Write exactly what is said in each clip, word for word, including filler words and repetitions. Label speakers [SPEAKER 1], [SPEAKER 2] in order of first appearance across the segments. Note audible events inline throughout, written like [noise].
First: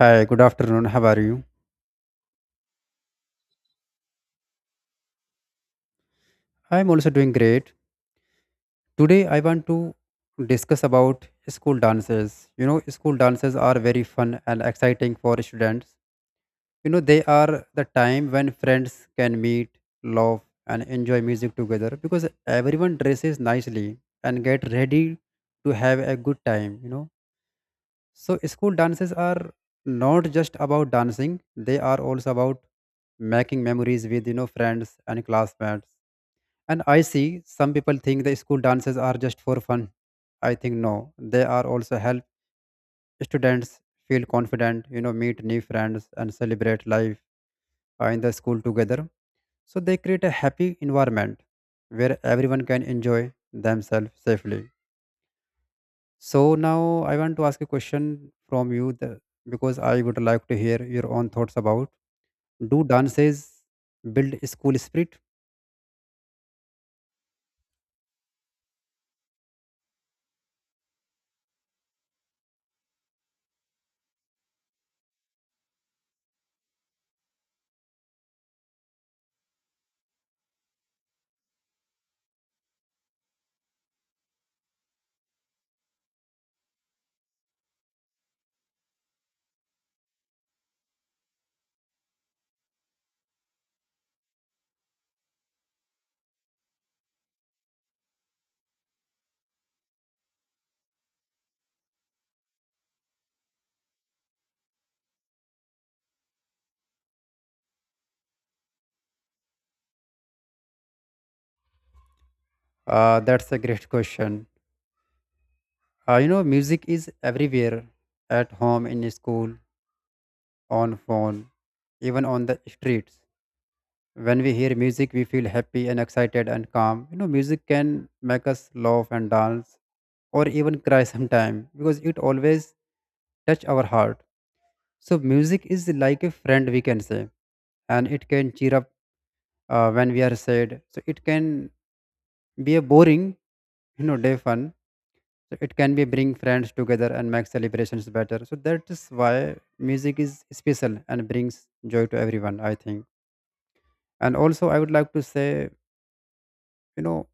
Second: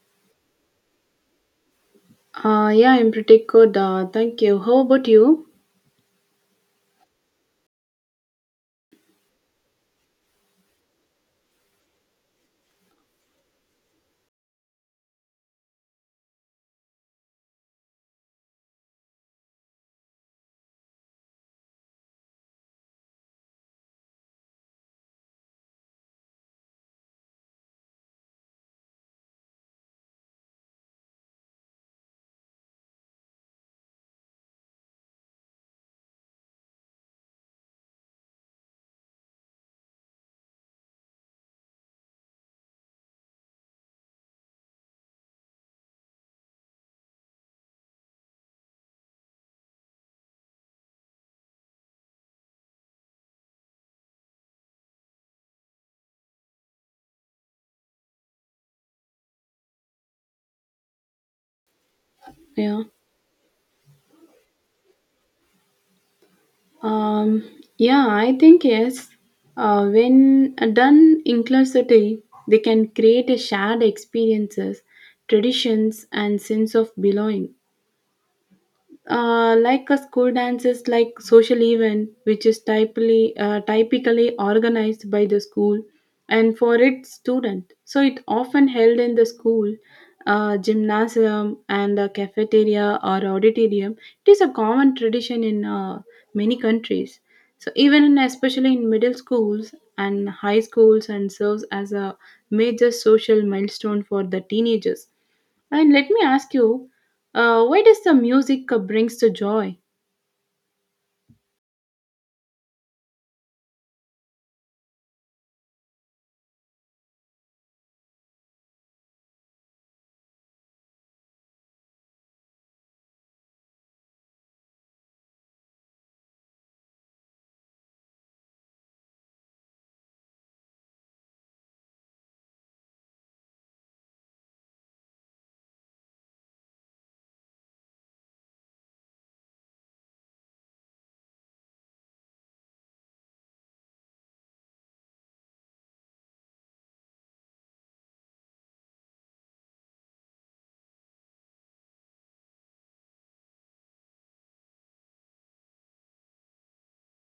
[SPEAKER 1] Hi, good afternoon. How are you?
[SPEAKER 2] Uh, yeah, I'm pretty good. Uh, thank you. How about you?
[SPEAKER 1] I'm also doing great. Today I want to discuss about school dances. You know, school dances are very fun and exciting for students. You know, they are the time when friends can meet, laugh, and enjoy music together because everyone dresses nicely and get ready to have a good time, you know. So school dances are not just about dancing, they are also about making memories with, you know, friends and classmates. And I see some people think the school dances are just for fun. I think no, they are also help students feel confident, you know, meet new friends and celebrate life uh, in the school together. So they create a happy environment where everyone can enjoy themselves safely. So now I want to ask a question from you the, because I would like to hear your own thoughts about,
[SPEAKER 2] Yeah.
[SPEAKER 1] do dances build school spirit?
[SPEAKER 2] Um, yeah, I think yes. Uh, when uh, done inclusively, they can create a shared experiences, traditions, and sense of belonging. Uh, like a school dance is like social event which is typically uh, typically organized by the school and for its student, so it often held in the school uh, gymnasium and a cafeteria or auditorium. It is a common tradition in uh, many countries, so even in, especially in middle schools and high schools, and serves as a major social milestone for the teenagers. And let me ask you, uh, why does the music uh, brings the joy?
[SPEAKER 1] Uh, that's a great question. Uh, you know, music is everywhere: at home, in school, on phone, even on the streets. When we hear music, we feel happy and excited and calm. You know, music can make us laugh and dance or even cry [laughs] sometime because it always touch our heart. So music is like a friend, we can say, and it can cheer up uh, when we are sad. So it can be a boring, you know, day fun, so it can be bring friends together and make celebrations better, so that is why music is special and brings joy to everyone I think. And also I would like to say, you know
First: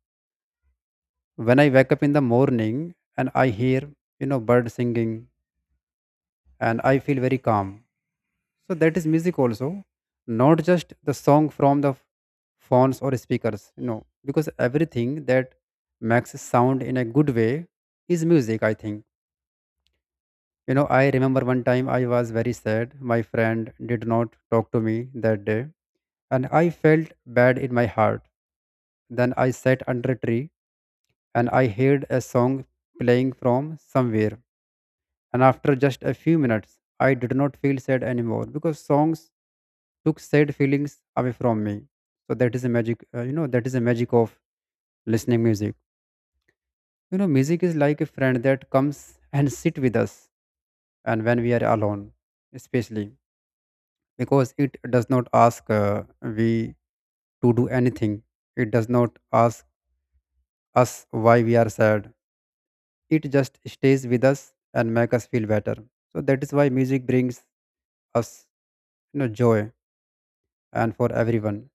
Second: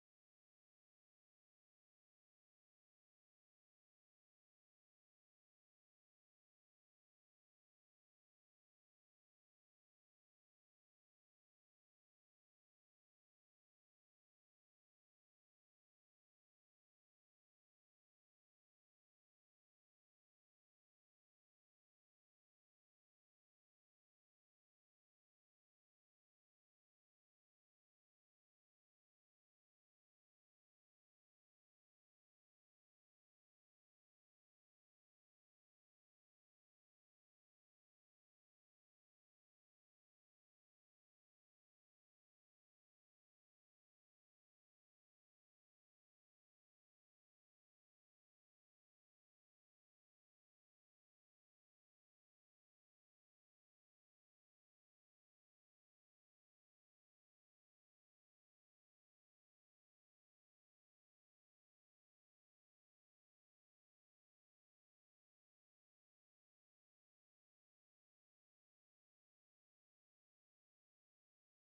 [SPEAKER 1] when I wake up in the morning and I hear, you know bird singing, and I feel very calm. So that is music also, not just the song from the phones or speakers you know because everything that makes sound in a good way is music I think. You know, I remember one time I was very sad. My friend did not talk to me that day, and I felt bad in my heart. Then I sat under a tree and I heard a song playing from somewhere. And after just a few minutes, I did not feel sad anymore because songs took sad feelings away from me. So that is a magic, uh, you know, that is a magic of listening music. You know, music is like a friend that comes and sit with us, and when we are alone, especially. Because it does not ask uh, we to do anything. It does not ask us why we are sad. It just stays with us and make us feel better. So that is why music brings us, you know joy and for everyone.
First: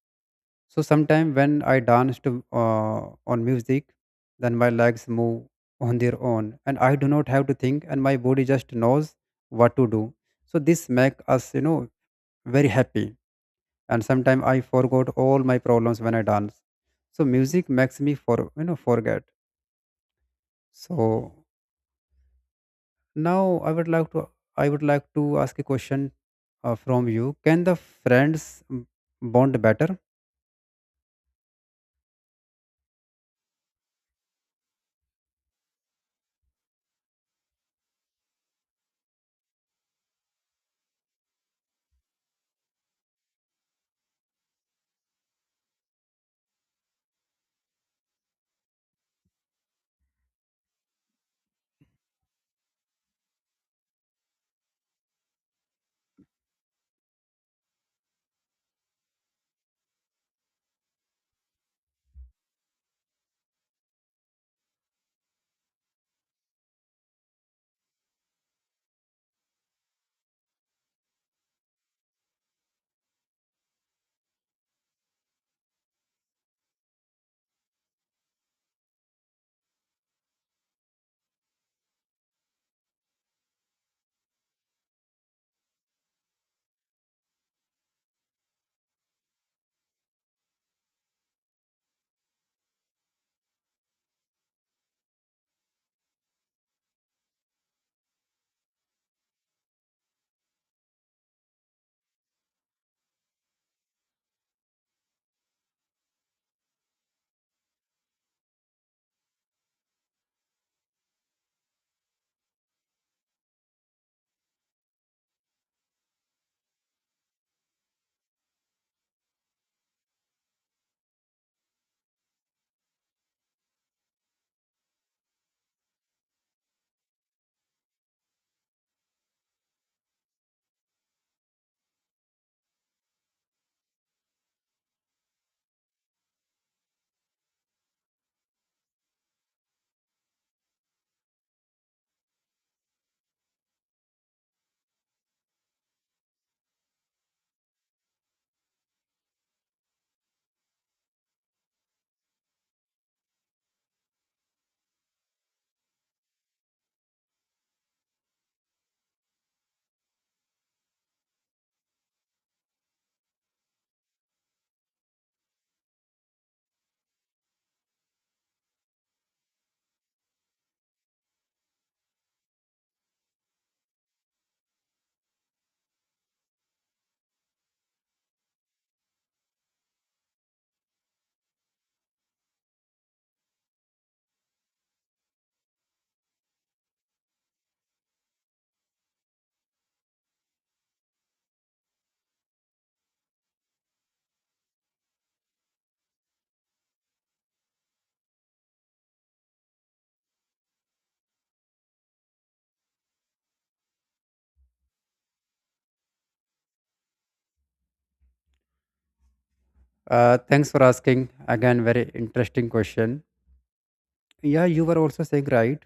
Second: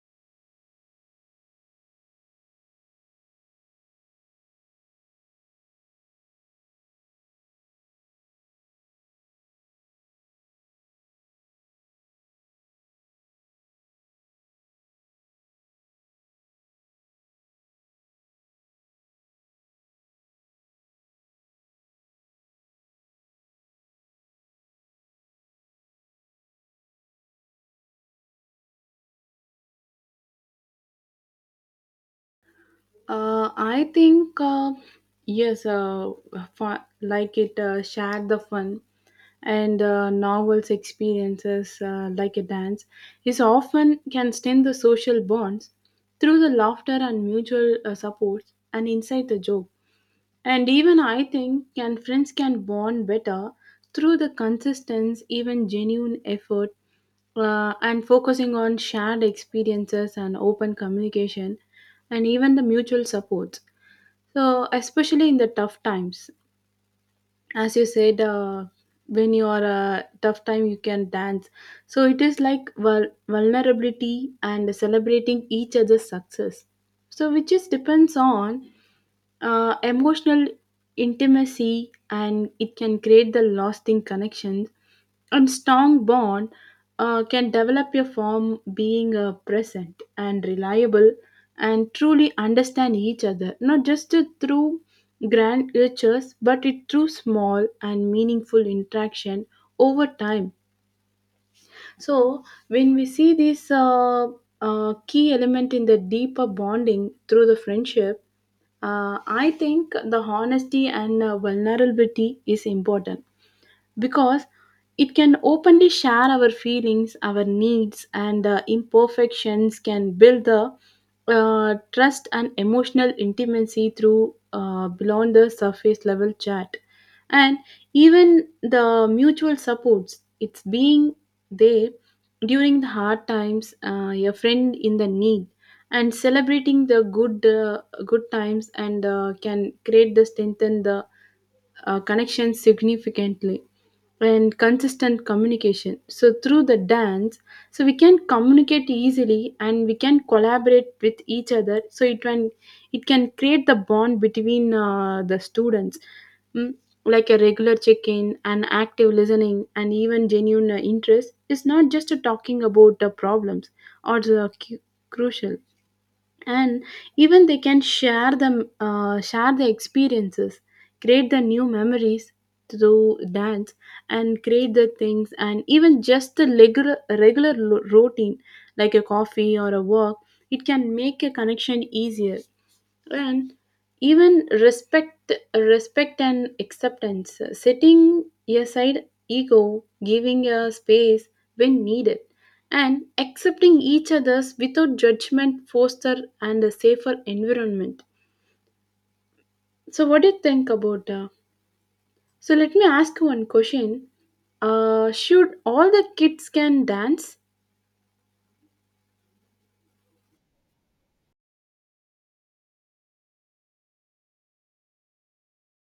[SPEAKER 1] So sometimes when I dance to uh, on music, then my legs move [laughs] on their own, and I do not have to think, and my body just knows what to do. So this make us you know very happy, and sometimes I forgot all my problems when I dance. So music makes me for you know forget. So now i would like to i would like to ask a question uh, from you, can the friends bond better?
[SPEAKER 2] Uh, I think uh, yes, uh, fa- like it uh, shared the fun and uh, novels experiences, uh, like a dance is often can strengthen the social bonds through the laughter and mutual uh, support and inside the joke. And even I think can friends can bond better through the consistency, even genuine effort, uh, and focusing on shared experiences and open communication and even the mutual support, so especially in the tough times, as you said, uh, when you are a tough time you can dance. So it is like vul- vulnerability and celebrating each other's success, so which is depends on uh, emotional intimacy, and it can create the lasting connections and strong bond. Uh, can develop your form being uh, present and reliable and truly understand each other, not just to- through grand gestures, but it through small and meaningful interaction over time. So when we see this uh, uh, key element in the deeper bonding through the friendship, uh, I think the honesty and uh, vulnerability is important because it can openly share our feelings, our needs, and uh, imperfections, can build the uh, trust and emotional intimacy through, uh, beyond the surface level chat. And even the mutual supports, it's being there during the hard times, uh, a friend in the need, and celebrating the good uh, good times, and uh, can create the strengthen the uh, connection significantly, and consistent communication so through the dance, so we can communicate easily and we can collaborate with each other, so it can, it can create the bond between uh, the students. Mm, like a regular check-in and active listening and even genuine uh, interest is not just talking about the problems or the cu- crucial, and even they can share the uh, share the experiences, create the new memories through dance, and create the things, and even just the regular regular lo- routine like a coffee or a walk, it can make a connection easier. And even respect respect and acceptance, setting aside ego, giving a space when needed, and accepting each other's without judgment foster and a safer environment. So what do you think about, uh, so let me ask you one question, uh, should all the kids can dance?
[SPEAKER 1] Uh, thanks for asking again, very interesting question. Yeah, you were also saying right.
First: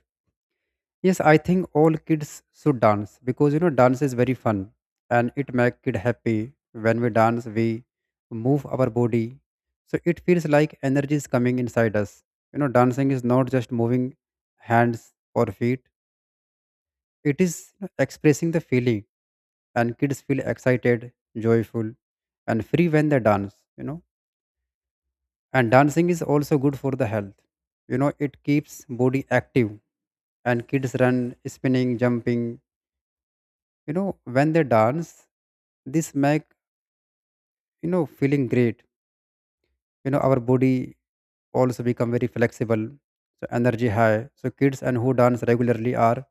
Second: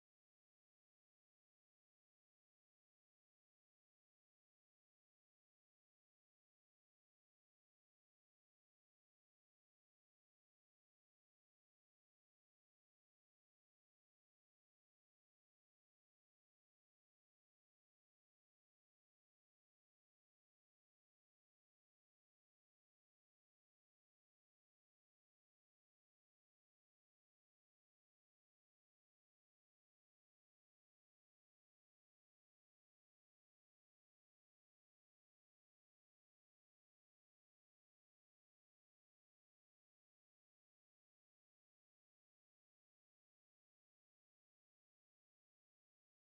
[SPEAKER 1] Yes, I think all kids should dance because you know dance is very fun and it make kid happy. When we dance, we move our body, so it feels like energy is coming inside us. You know, dancing is not just moving hands or feet; it is, you know, expressing the feeling, and kids feel excited, joyful, and free when they dance. You know, and dancing is also good for the health. You know, it keeps body active, and kids run spinning jumping, you know when they dance this make, you know feeling great. You know, our body also become very flexible, so energy high, so kids and who dance regularly are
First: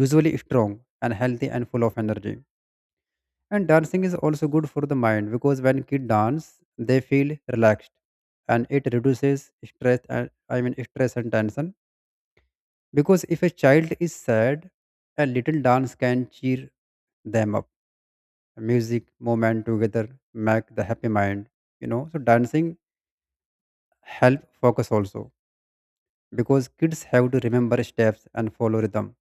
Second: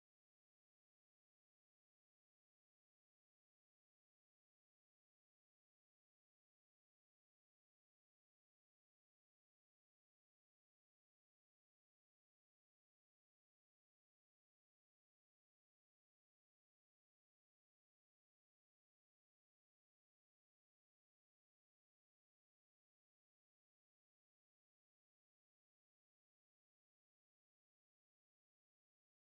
[SPEAKER 1] usually strong and healthy and full of energy. And dancing is also good for the mind because when kids dance they feel relaxed, and it reduces stress and i mean stress and tension. Because if a child is sad, a little dance can cheer them up. Music moment together make the happy mind, you know so dancing help focus also, because kids have to remember steps and follow rhythm,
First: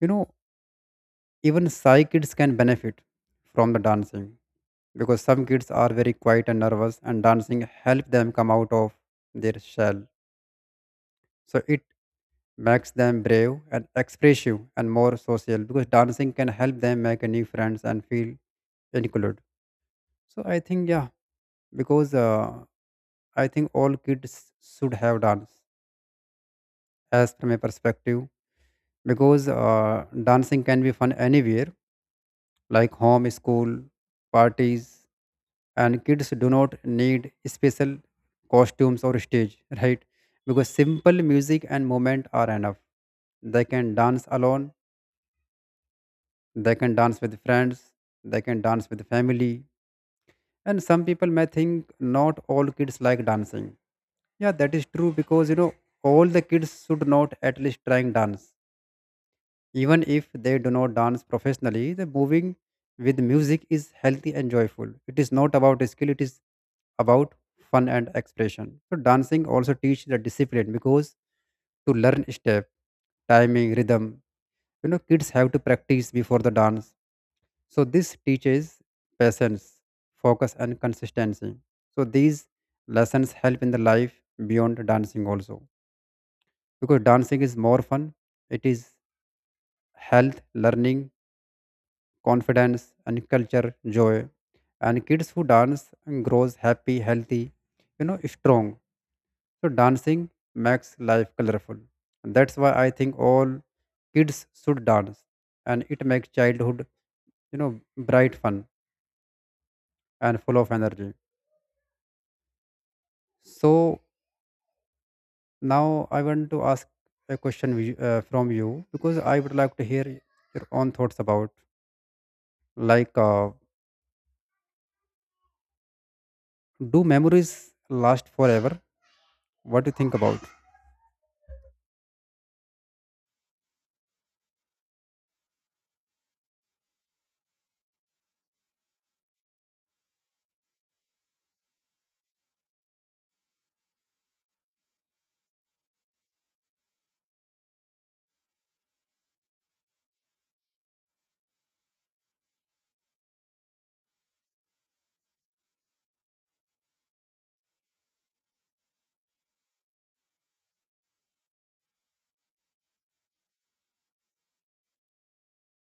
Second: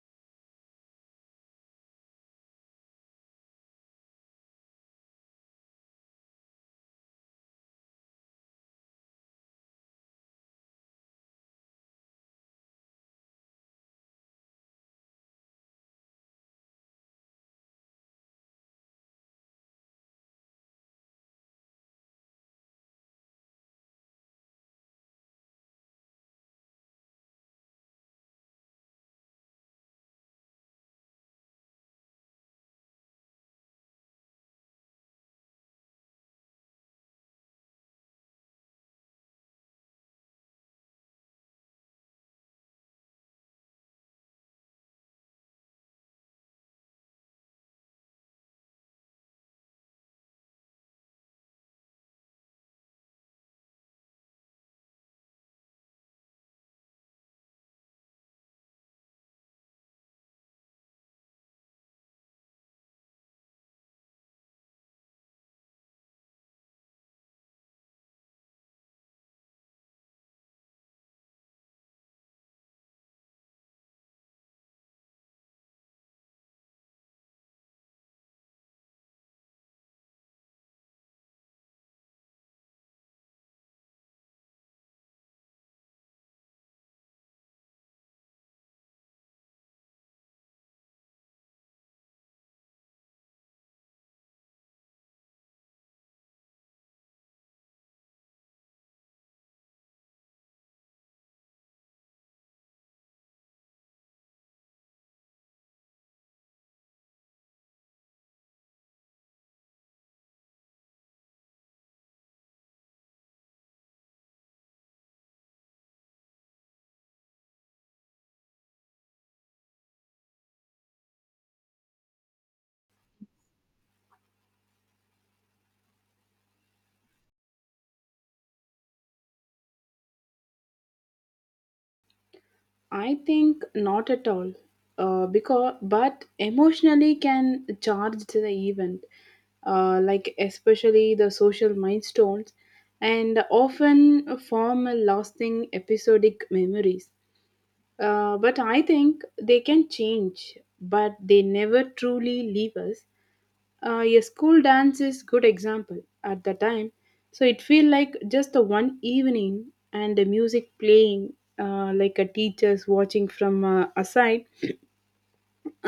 [SPEAKER 1] you know. Even shy kids can benefit from the dancing, because some kids are very quiet and nervous, and dancing help them come out of their shell. So it makes them brave and expressive and more social, because dancing can help them make a new friends and feel included. So I think yeah, because uh, I think all kids should have dance, as from a perspective, because uh, dancing can be fun anywhere, like home, school, parties, and kids do not need special costumes or stage, right? Because simple music and movement are enough. They can dance alone, they can dance with friends, they can dance with family. And some people may think not all kids like dancing. Yeah, that is true, because you know all the kids should not at least trying dance. Even if they do not dance professionally, the moving with music is healthy and joyful. It is not about skill, it is about fun and expression. So dancing also teaches the discipline, because to learn step, timing, rhythm, you know, kids have to practice before the dance. So this teaches patience, focus and consistency. So these lessons help in the life beyond dancing also. Because dancing is more fun, it is health, learning, confidence and culture joy, and kids who dance grows happy, healthy, you know strong. So dancing makes life colorful, and that's why I think all kids should dance, and it makes childhood, you know bright, fun, and full of energy. So now I want to ask a question wi- uh, from you, because I would like to hear your own thoughts about, like, uh, do memories last forever? What do you think about?
[SPEAKER 2] I think not at all. Uh, because but emotionally can charge to the event, uh, like especially the social milestones, and often form a lasting episodic memories. Uh, but I think they can change, but they never truly leave us. Uh, a school dance is good example. At the time, so it feel like just the one evening, and the music playing, uh, like a teacher's watching from uh, aside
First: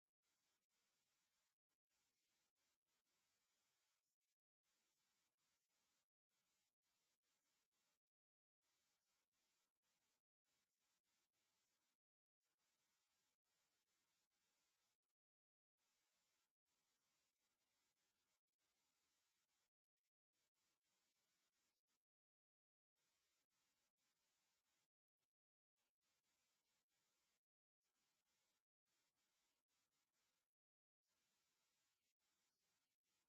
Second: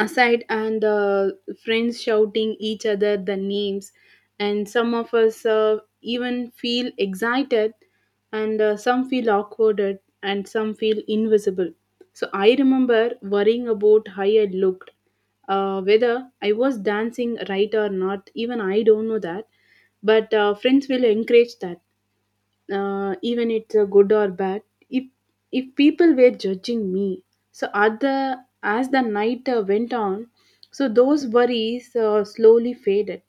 [SPEAKER 2] aside, and uh, friends shouting each other the names, and some of us, uh, even feel excited, and uh, some feel awkwarded and some feel invisible. So I remember worrying about how I looked, uh, whether I was dancing right or not, even I don't know that. But uh, friends will encourage that, uh, even it's uh, good or bad, if if people were judging me. So at the, as the night uh, went on, so those worries uh, slowly faded,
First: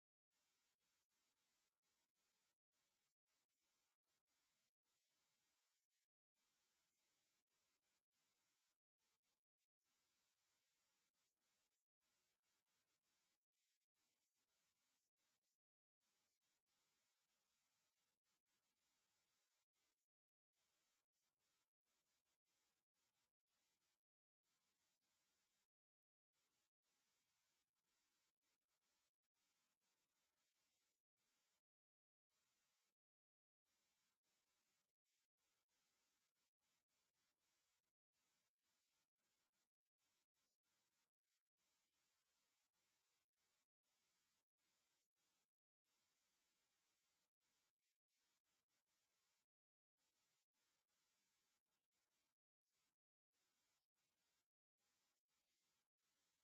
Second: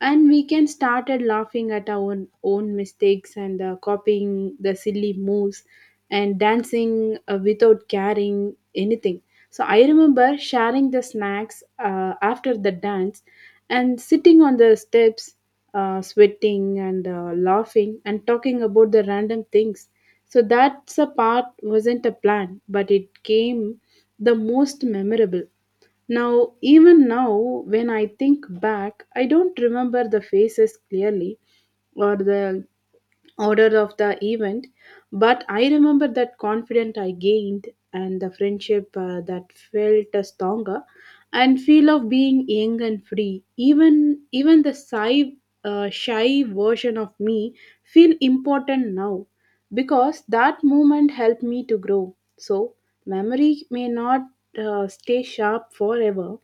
[SPEAKER 2] and we can started laughing at our own, own mistakes and uh, copying the silly moves and dancing uh, without caring anything. So I remember sharing the snacks uh, after the dance and sitting on the steps, uh, sweating and uh, laughing and talking about the random things. So that's a part wasn't a plan, but it came the most memorable. Now, even now, when I think back, I don't remember the faces clearly or the order of the event, but I remember that confidence I gained and the friendship uh, that felt uh, stronger and feel of being young and free. Even even the shy, uh, shy version of me feel important now, because that moment helped me to grow. So memory may not uh, stay sharp forever,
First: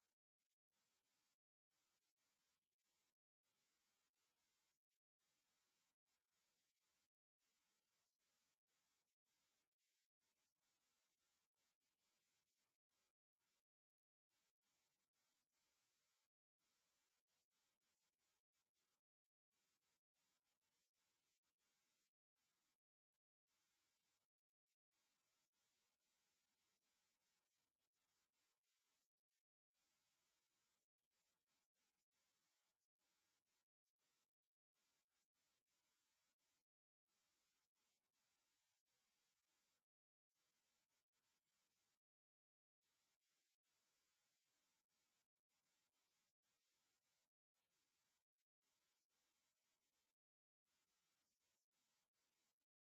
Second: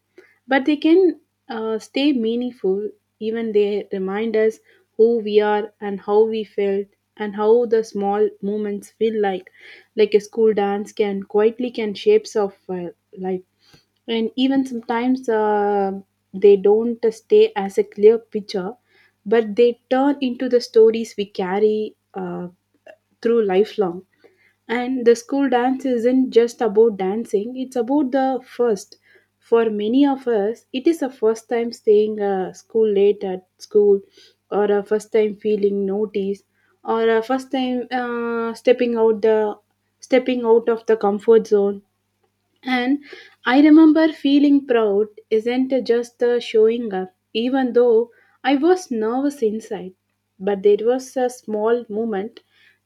[SPEAKER 2] but they can uh, stay meaningful, even they remind us who we are and how we felt, and how the small moments feel like like a school dance can quietly can shapes of uh, life. And even sometimes, uh, they don't stay as a clear picture, but they turn into the stories we carry, uh, through lifelong. And the school dance isn't just about dancing, it's about the first. For many of us, it is the first time staying uh, school late at school, or a first time feeling noticed, or a first time, uh, stepping out the stepping out of the comfort zone. And I remember feeling proud isn't just the showing up, even though I was nervous inside. But there was a small moment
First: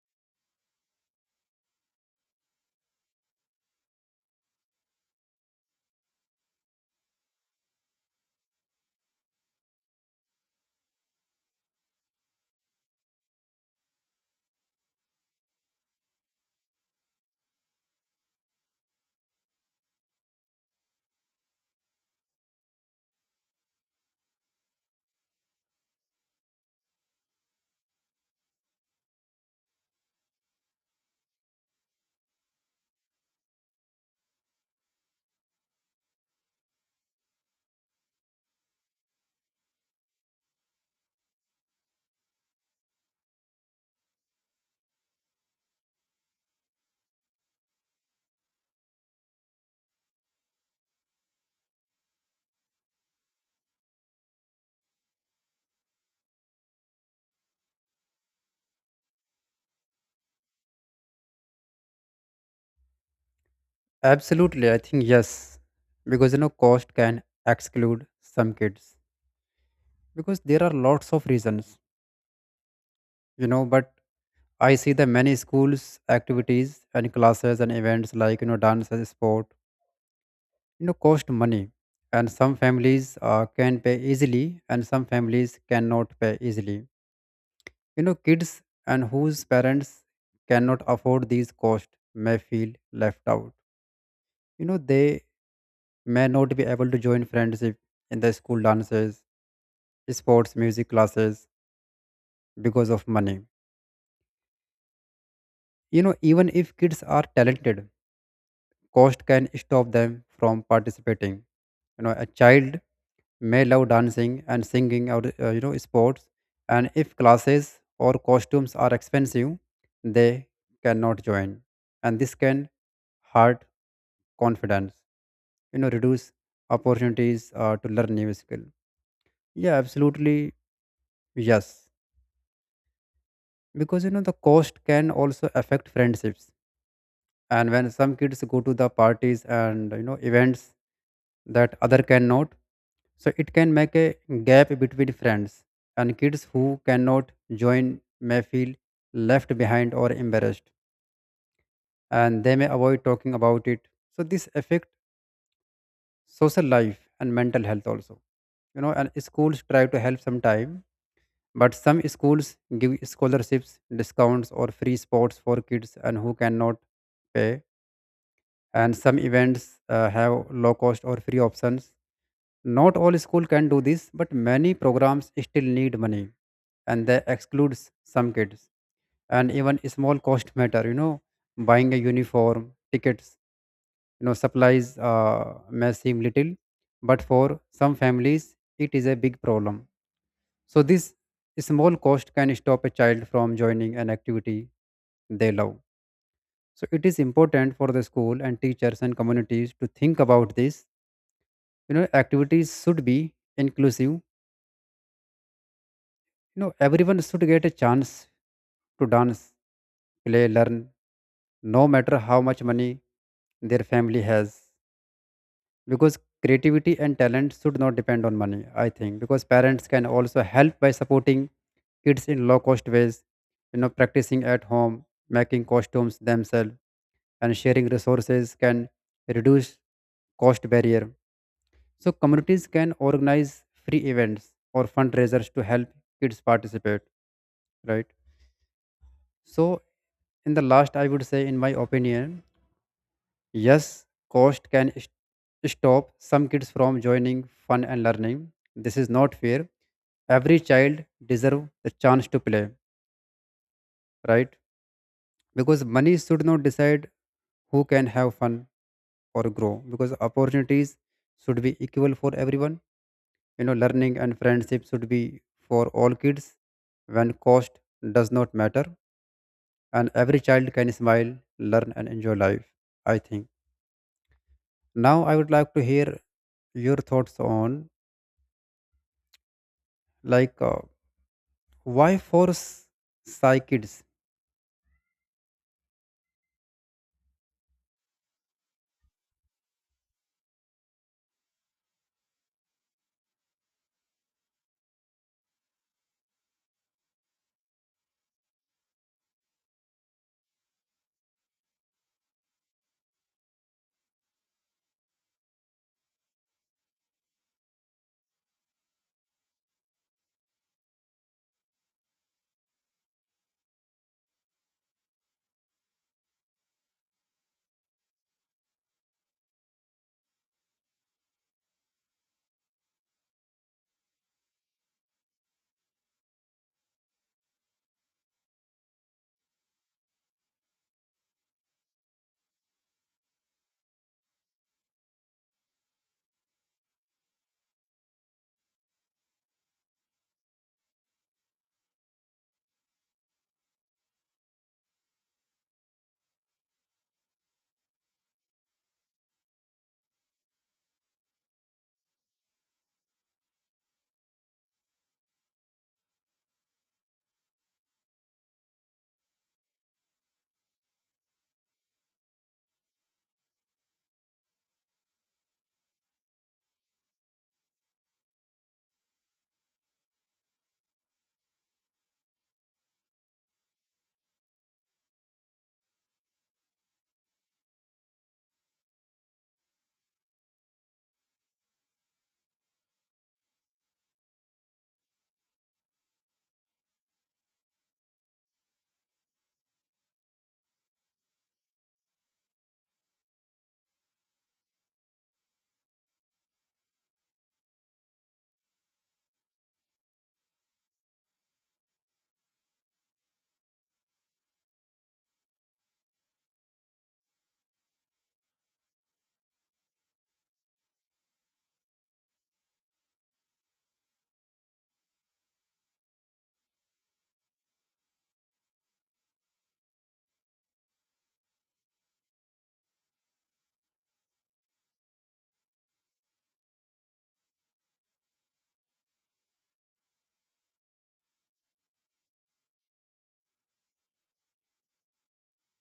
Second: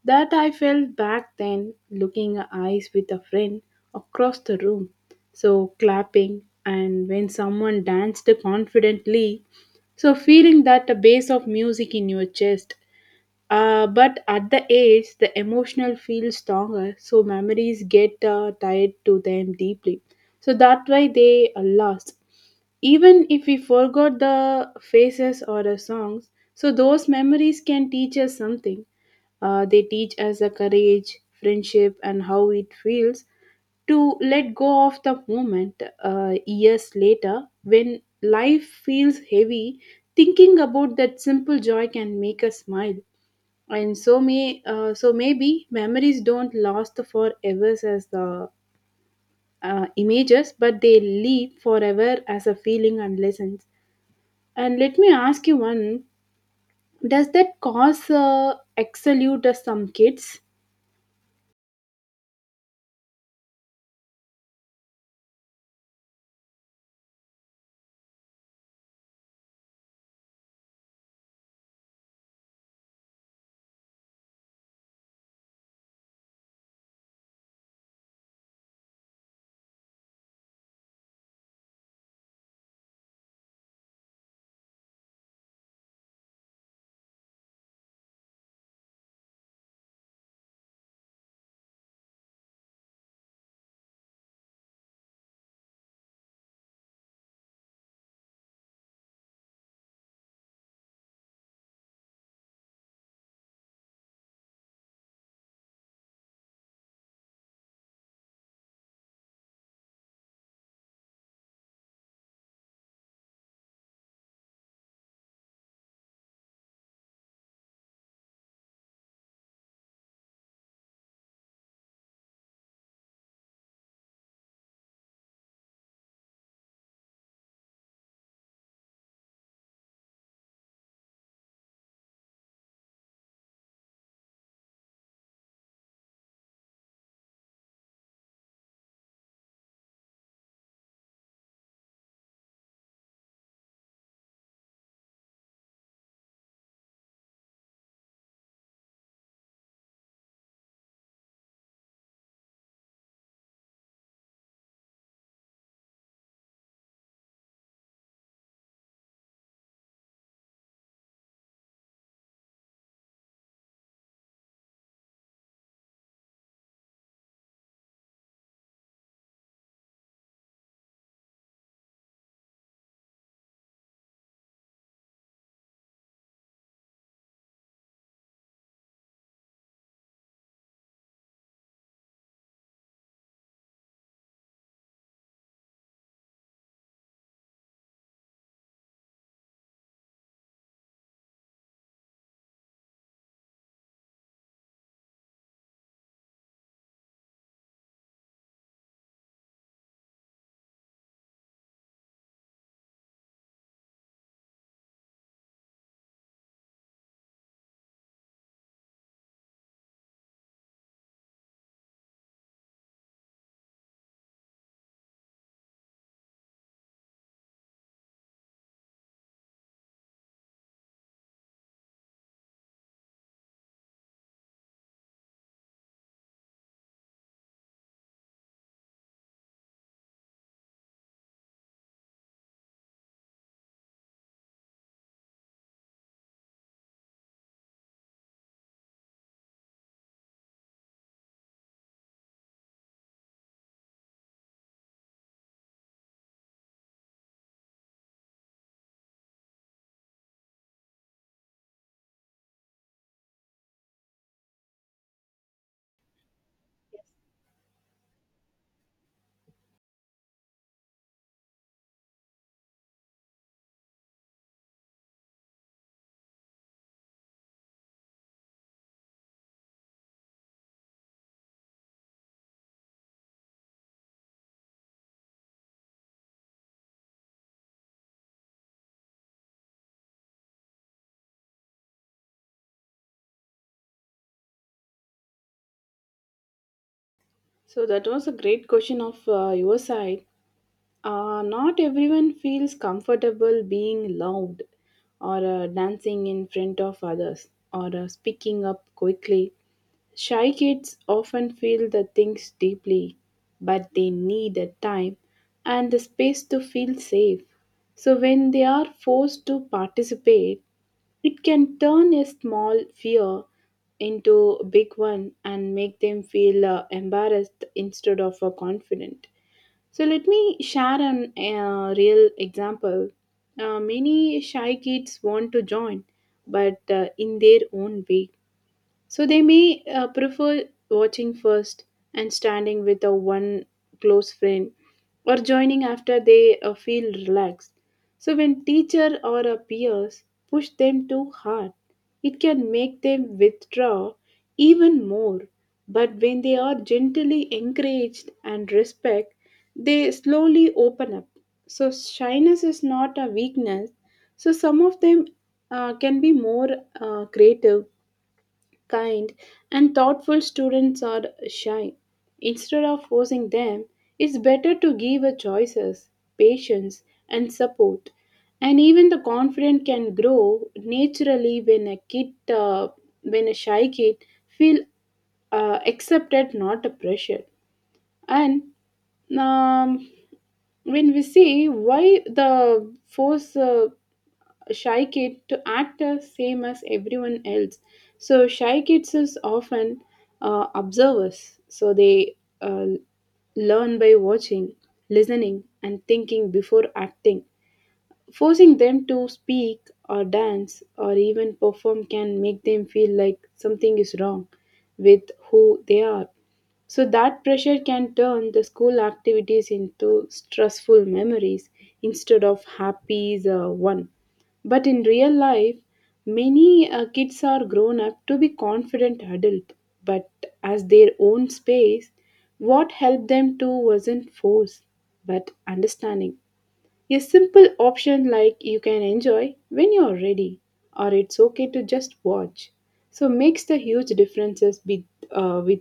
[SPEAKER 2] that I felt back then, looking eyes with a friend across the room. So clapping, and when someone danced confidently, so feeling that the bass of music in your chest. Uh, but at the age, the emotional feels stronger, so memories get uh, tied to them deeply. So that way they are lost. Even if we forgot the faces or the songs, so those memories can teach us something. Uh, they teach us the courage, friendship, and how it feels to let go of the moment, uh, years later when life feels heavy. Thinking about that simple joy can make us smile, and so may uh, so maybe memories don't last forever as the uh, images, but they live forever as a feeling and lessons. And let me ask you one, does that cause uh, exclude uh, some kids?
[SPEAKER 1] Absolutely, I think yes, because you know cost can exclude some kids, because there are lots of reasons, you know. But I see the many schools activities and classes and events like, you know dance and sport, you know, cost money, and some families uh, can pay easily and some families cannot pay easily. You know, kids and whose parents cannot afford these costs may feel left out. You know, they may not be able to join friendship in the school dances, sports, music classes, because of money. You know, even if kids are talented, cost can stop them from participating. You know, a child may love dancing and singing or, uh, you know sports, and if classes or costumes are expensive, they cannot join, and this can hurt confidence. You know, reduce opportunities uh, to learn new skill. Yeah, absolutely, yes. Because you know the cost can also affect friendships, and when some kids go to the parties and, you know events that other cannot, so it can make a gap between friends, and kids who cannot join may feel left behind or embarrassed, and they may avoid talking about it. So this affect social life and mental health also, you know. And schools try to help sometime, but some schools give scholarships, discounts or free sports for kids and who cannot pay, and some events uh, have low cost or free options. Not all school can do this, but many programs still need money, and they excludes some kids. And even small cost matter, you know, buying a uniform, tickets, you know supplies uh, may seem little, but for some families it is a big problem. So this small cost can stop a child from joining an activity they love. So it is important for the school and teachers and communities to think about this. You know, activities should be inclusive, you know, everyone should get a chance to dance, play, learn, no matter how much money their family has, because creativity and talent should not depend on money I think. Because parents can also help by supporting kids in low cost ways, you know practicing at home, making costumes themselves, and sharing resources can reduce cost barrier. So communities can organize free events or fundraisers to help kids participate, right? So in the last, I would say, in my opinion, yes, cost can st- stop some kids from joining fun and learning. This is not fair. Every child deserve the chance to play, right? Because money should not decide who can have fun or grow, because opportunities should be equal for everyone. You know learning and friendship should be for all kids when cost does not matter, and every child can smile, learn and enjoy life, I think. Now I would like to hear your thoughts on, like uh, why force psy kids?
[SPEAKER 2] So that was a great question of uh, your side. Uh, not everyone feels comfortable being loud or uh, dancing in front of others or uh, speaking up quickly. Shy kids often feel the things deeply, but they need the time and the space to feel safe. So when they are forced to participate, it can turn a small fear into a big one and make them feel uh, embarrassed instead of uh, confident. So let me share an uh, real example. Uh, many shy kids want to join, but uh, in their own way, so they may uh, prefer watching first and standing with a one close friend or joining after they uh, feel relaxed. So when teacher or a peers push them too hard, it can make them withdraw even more. But when they are gently encouraged and respect, they slowly open up. So shyness is not a weakness. So some of them uh, can be more uh, creative kind, and thoughtful students are shy. Instead of forcing them, it's better to give a choices, patience, and support. And even the confident can grow naturally when a kid, uh, when a shy kid feel uh, accepted, not pressured. And um, when we see why the force uh, shy kid to act the same as everyone else. So shy kids is often uh, observers. So they, uh, learn by watching, listening, and thinking before acting. Forcing them to speak or dance or even perform can make them feel like something is wrong with who they are. So that pressure can turn the school activities into stressful memories instead of happy uh, one. But in real life, many uh, kids are grown up to be confident adult, but as their own space, what helped them to wasn't force, but understanding. A simple option like you can enjoy when you're ready, or it's okay to just watch. So makes the huge differences with, uh, with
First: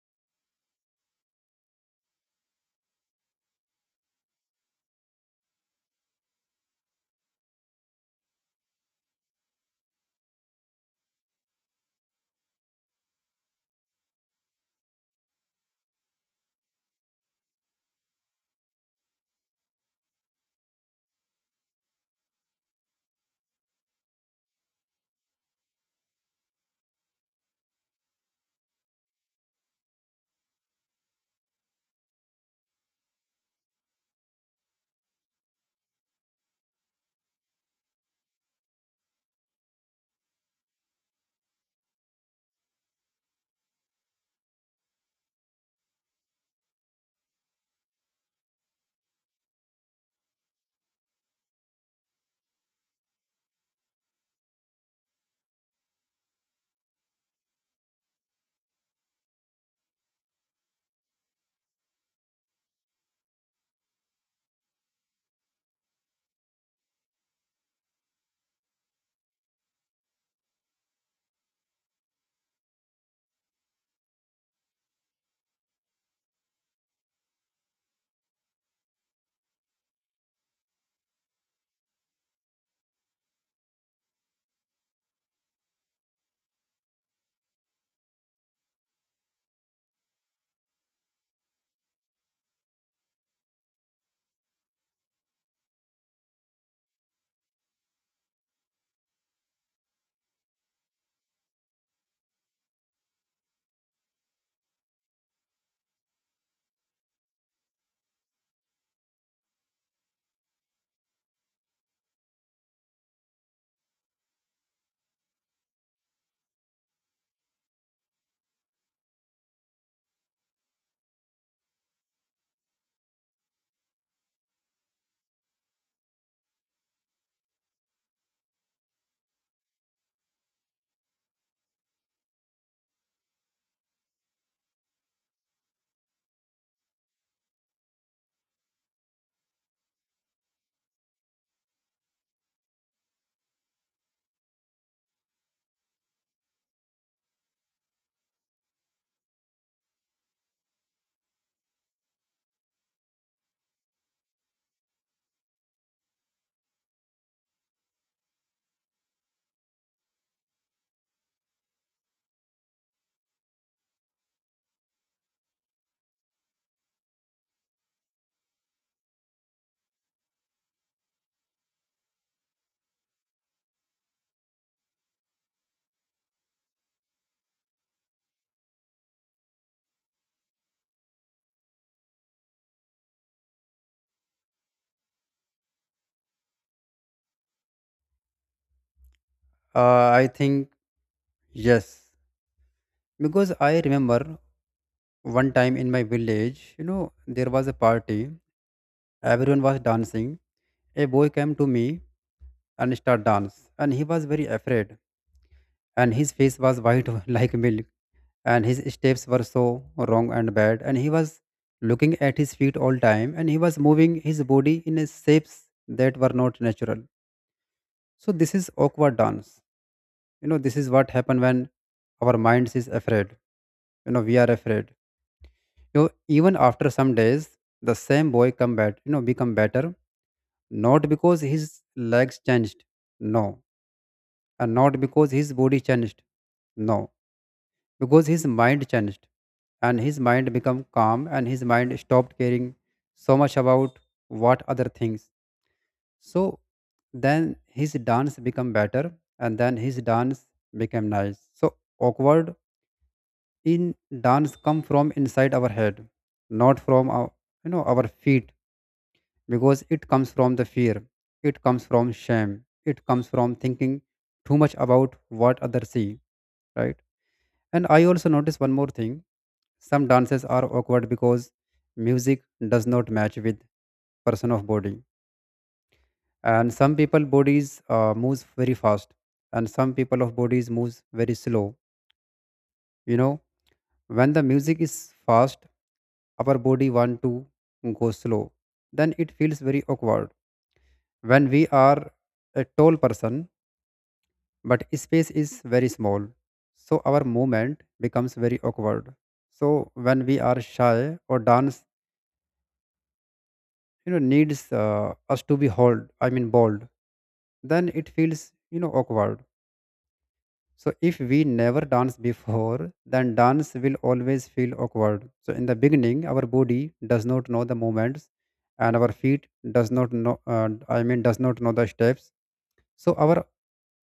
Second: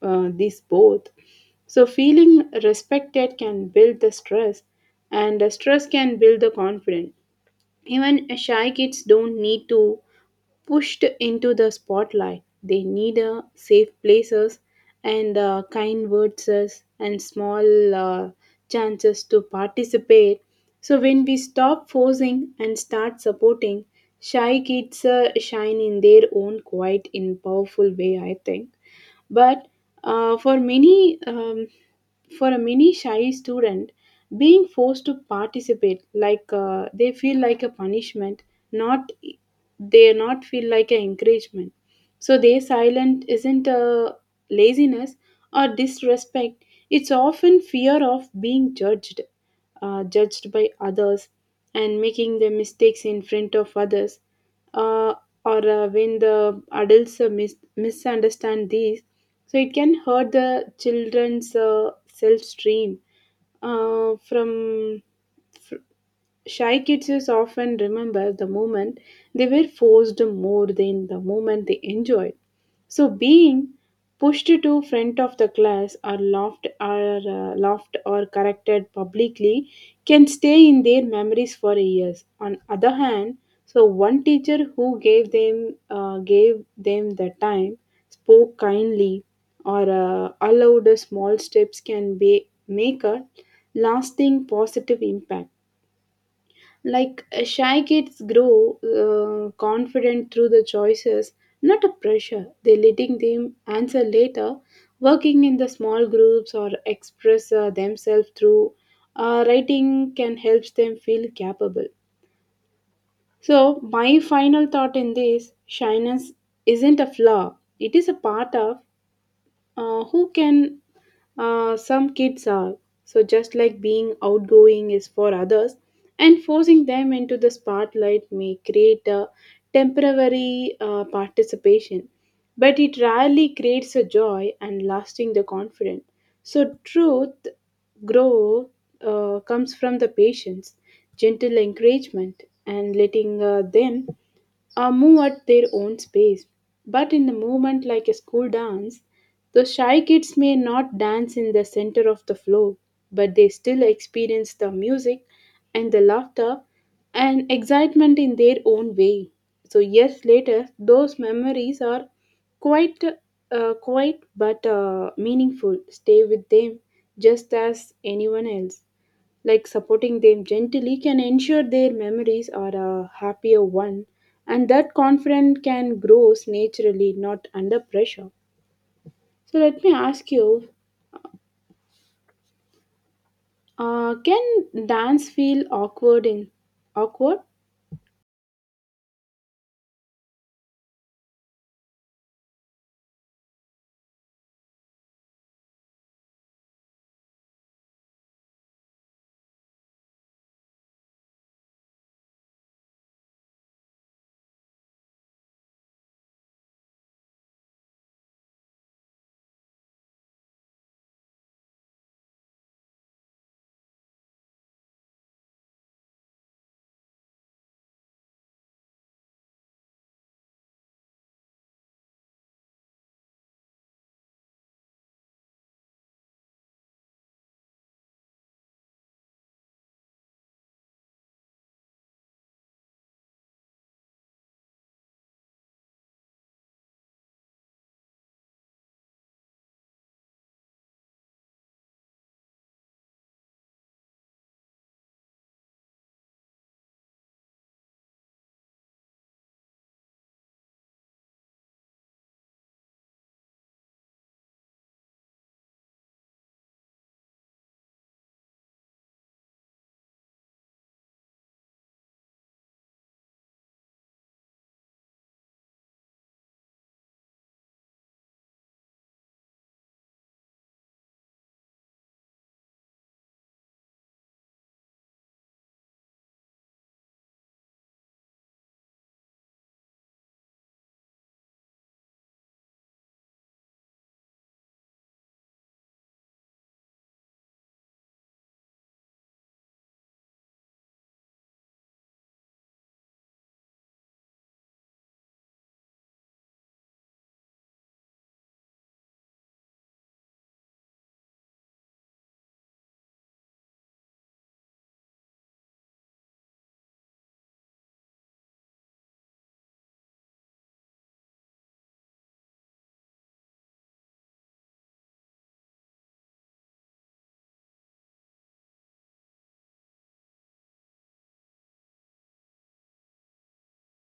[SPEAKER 2] uh, these both. So feeling respected can build the stress, and the stress can build the confidence. Even shy kids don't need to pushed into the spotlight. They need uh, safe places and uh, kind words and small uh, chances to participate. So when we stop forcing and start supporting, shy kids uh, shine in their own quiet in powerful way, I think. But uh, for many um, for a many shy student, being forced to participate like uh, they feel like a punishment, not they not feel like an encouragement. So their silence isn't a laziness or disrespect, it's often fear of being judged, uh, judged by others and making the mistakes in front of others, uh, or uh, when the adults uh, mis- misunderstand these, so it can hurt the children's uh, self-stream uh, from fr- Shy kids is often remember the moment they were forced more than the moment they enjoyed. So being pushed to front of the class or laughed or uh, laughed or corrected publicly can stay in their memories for years. On other hand, so one teacher who gave them uh, gave them the time, spoke kindly, or uh, allowed small steps can be make a lasting positive impact. Like uh, shy kids grow uh, confident through the choices, not a pressure. They letting them answer later, working in the small groups or express uh, themselves through uh, writing, can help them feel capable. So my final thought in this: shyness isn't a flaw; it is a part of uh, who can uh, some kids are. So just like being outgoing is for others, and forcing them into the spotlight may create a temporary uh, participation, but it rarely creates a joy and lasting the confidence. So truth growth uh, comes from the patience, gentle encouragement, and letting uh, them uh, move at their own pace. But in the movement like a school dance, the shy kids may not dance in the center of the floor, but they still experience the music and the laughter and excitement in their own way. So years later, those memories are quite, uh, quite but uh, meaningful. Stay with them just as anyone else, like supporting them gently can ensure their memories are a happier one, and that confidence can grow naturally, not under pressure. So let me ask you, uh, can dance feel awkward in awkward?
[SPEAKER 1] uh, I think yes, because I remember one time in my village, you know there was a party, everyone was dancing. A boy came to me and start dance, and he was very afraid, and his face was white [laughs] like milk, and his steps were so wrong and bad, and he was looking at his feet all time, and he was moving his body in a shapes that were not natural. So this is awkward dance. You know, this is what happen when our minds is afraid. You know, we are afraid. You know, even after some days, the same boy come back, you know, become better, not because his legs changed, no, and not because his body changed, no, because his mind changed, and his mind became calm, and his mind stopped caring so much about what other things. So then his dance become better, and then his dance became nice. So awkward in dance come from inside our head, not from our, you know our feet, because it comes from the fear, it comes from shame, it comes from thinking too much about what others see, right? And I also notice one more thing. Some dances are awkward because music does not match with person of body. And some people bodies uh, moves very fast, and some people of bodies moves very slow. You know, when the music is fast, our body want to go slow. Then it feels very awkward. When we are a tall person, but space is very small, so our movement becomes very awkward. So when we are shy or dance you know needs uh, us to be hold I mean bold, then it feels, you know awkward. So if we never dance before, then dance will always feel awkward. So in the beginning our body does not know the movements, and our feet does not know, uh, i mean does not know the steps. So our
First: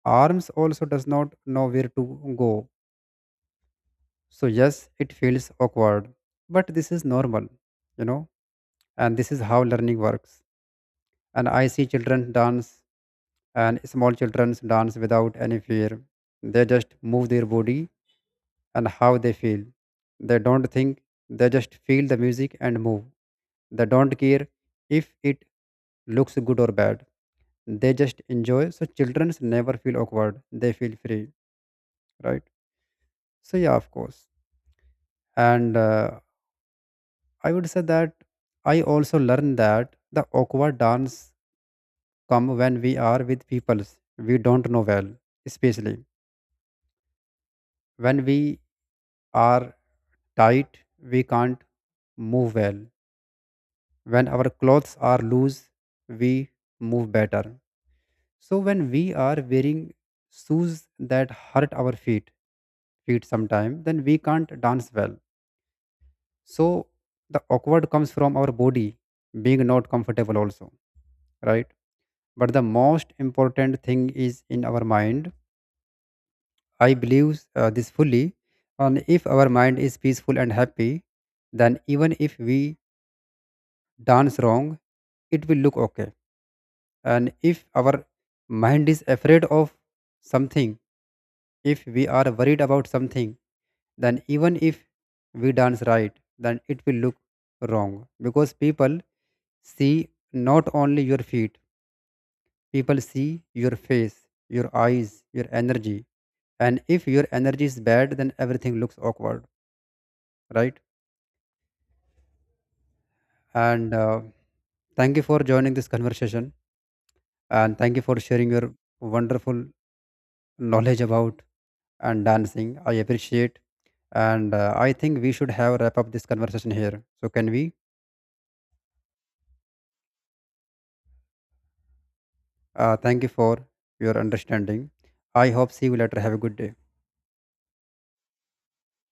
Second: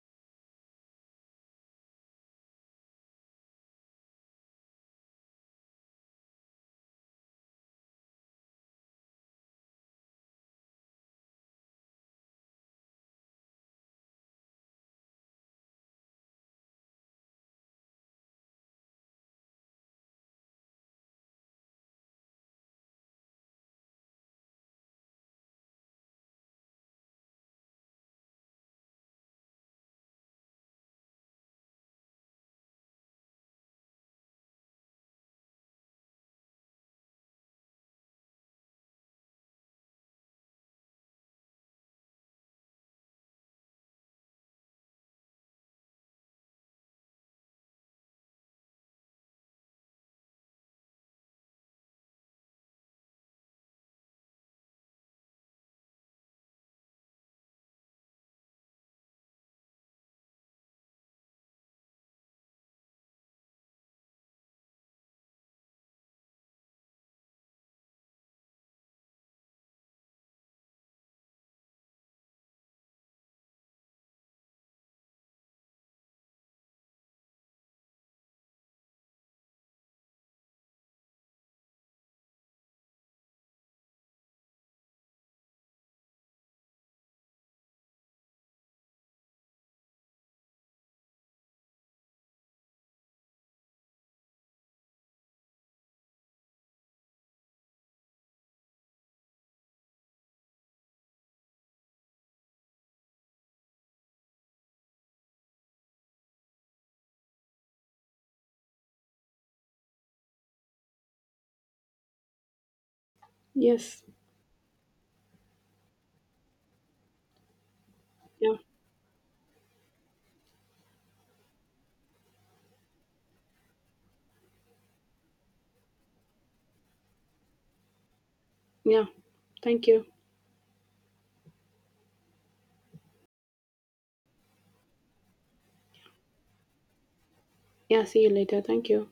[SPEAKER 1] arms also does not know where to go. So yes, it feels awkward, but this is normal, you know, and this is how learning works. And I see children dance, and small children dance without any fear. They just move their body and how they feel. They don't think, they just feel the music and move. They don't care if it looks good or bad. They just enjoy. So children never feel awkward. They feel free, right? So yeah, of course. And uh, I would say that I also learned that the awkward dance come when we are with peoples we don't know well, especially when we are tight, we can't move well. When our clothes are loose, we move better. So when we are wearing shoes that hurt our feet, feet sometime, then we can't dance well. So the awkward comes from our body being not comfortable also, right? But the most important thing is in our mind. I believe uh, this fully. And if our mind is peaceful and happy, then even if we dance wrong, it will look okay. And if our mind is afraid of something, if we are worried about something, then even if we dance right, then it will look wrong, because people see not only your feet, people see your face, your eyes, your energy. And if your energy is bad, then everything looks awkward, right? And
[SPEAKER 2] Yes.
[SPEAKER 1] uh, Thank you for joining this conversation, and thank you for sharing
[SPEAKER 2] Yeah.
[SPEAKER 1] your wonderful knowledge about and dancing. I appreciate, and uh, I think we should have wrap up this conversation here. So can we?
[SPEAKER 2] Yeah, thank you.
[SPEAKER 1] Uh, thank you for your understanding. I hope see you later. Have a good day.
[SPEAKER 2] Yeah, see you later, thank you.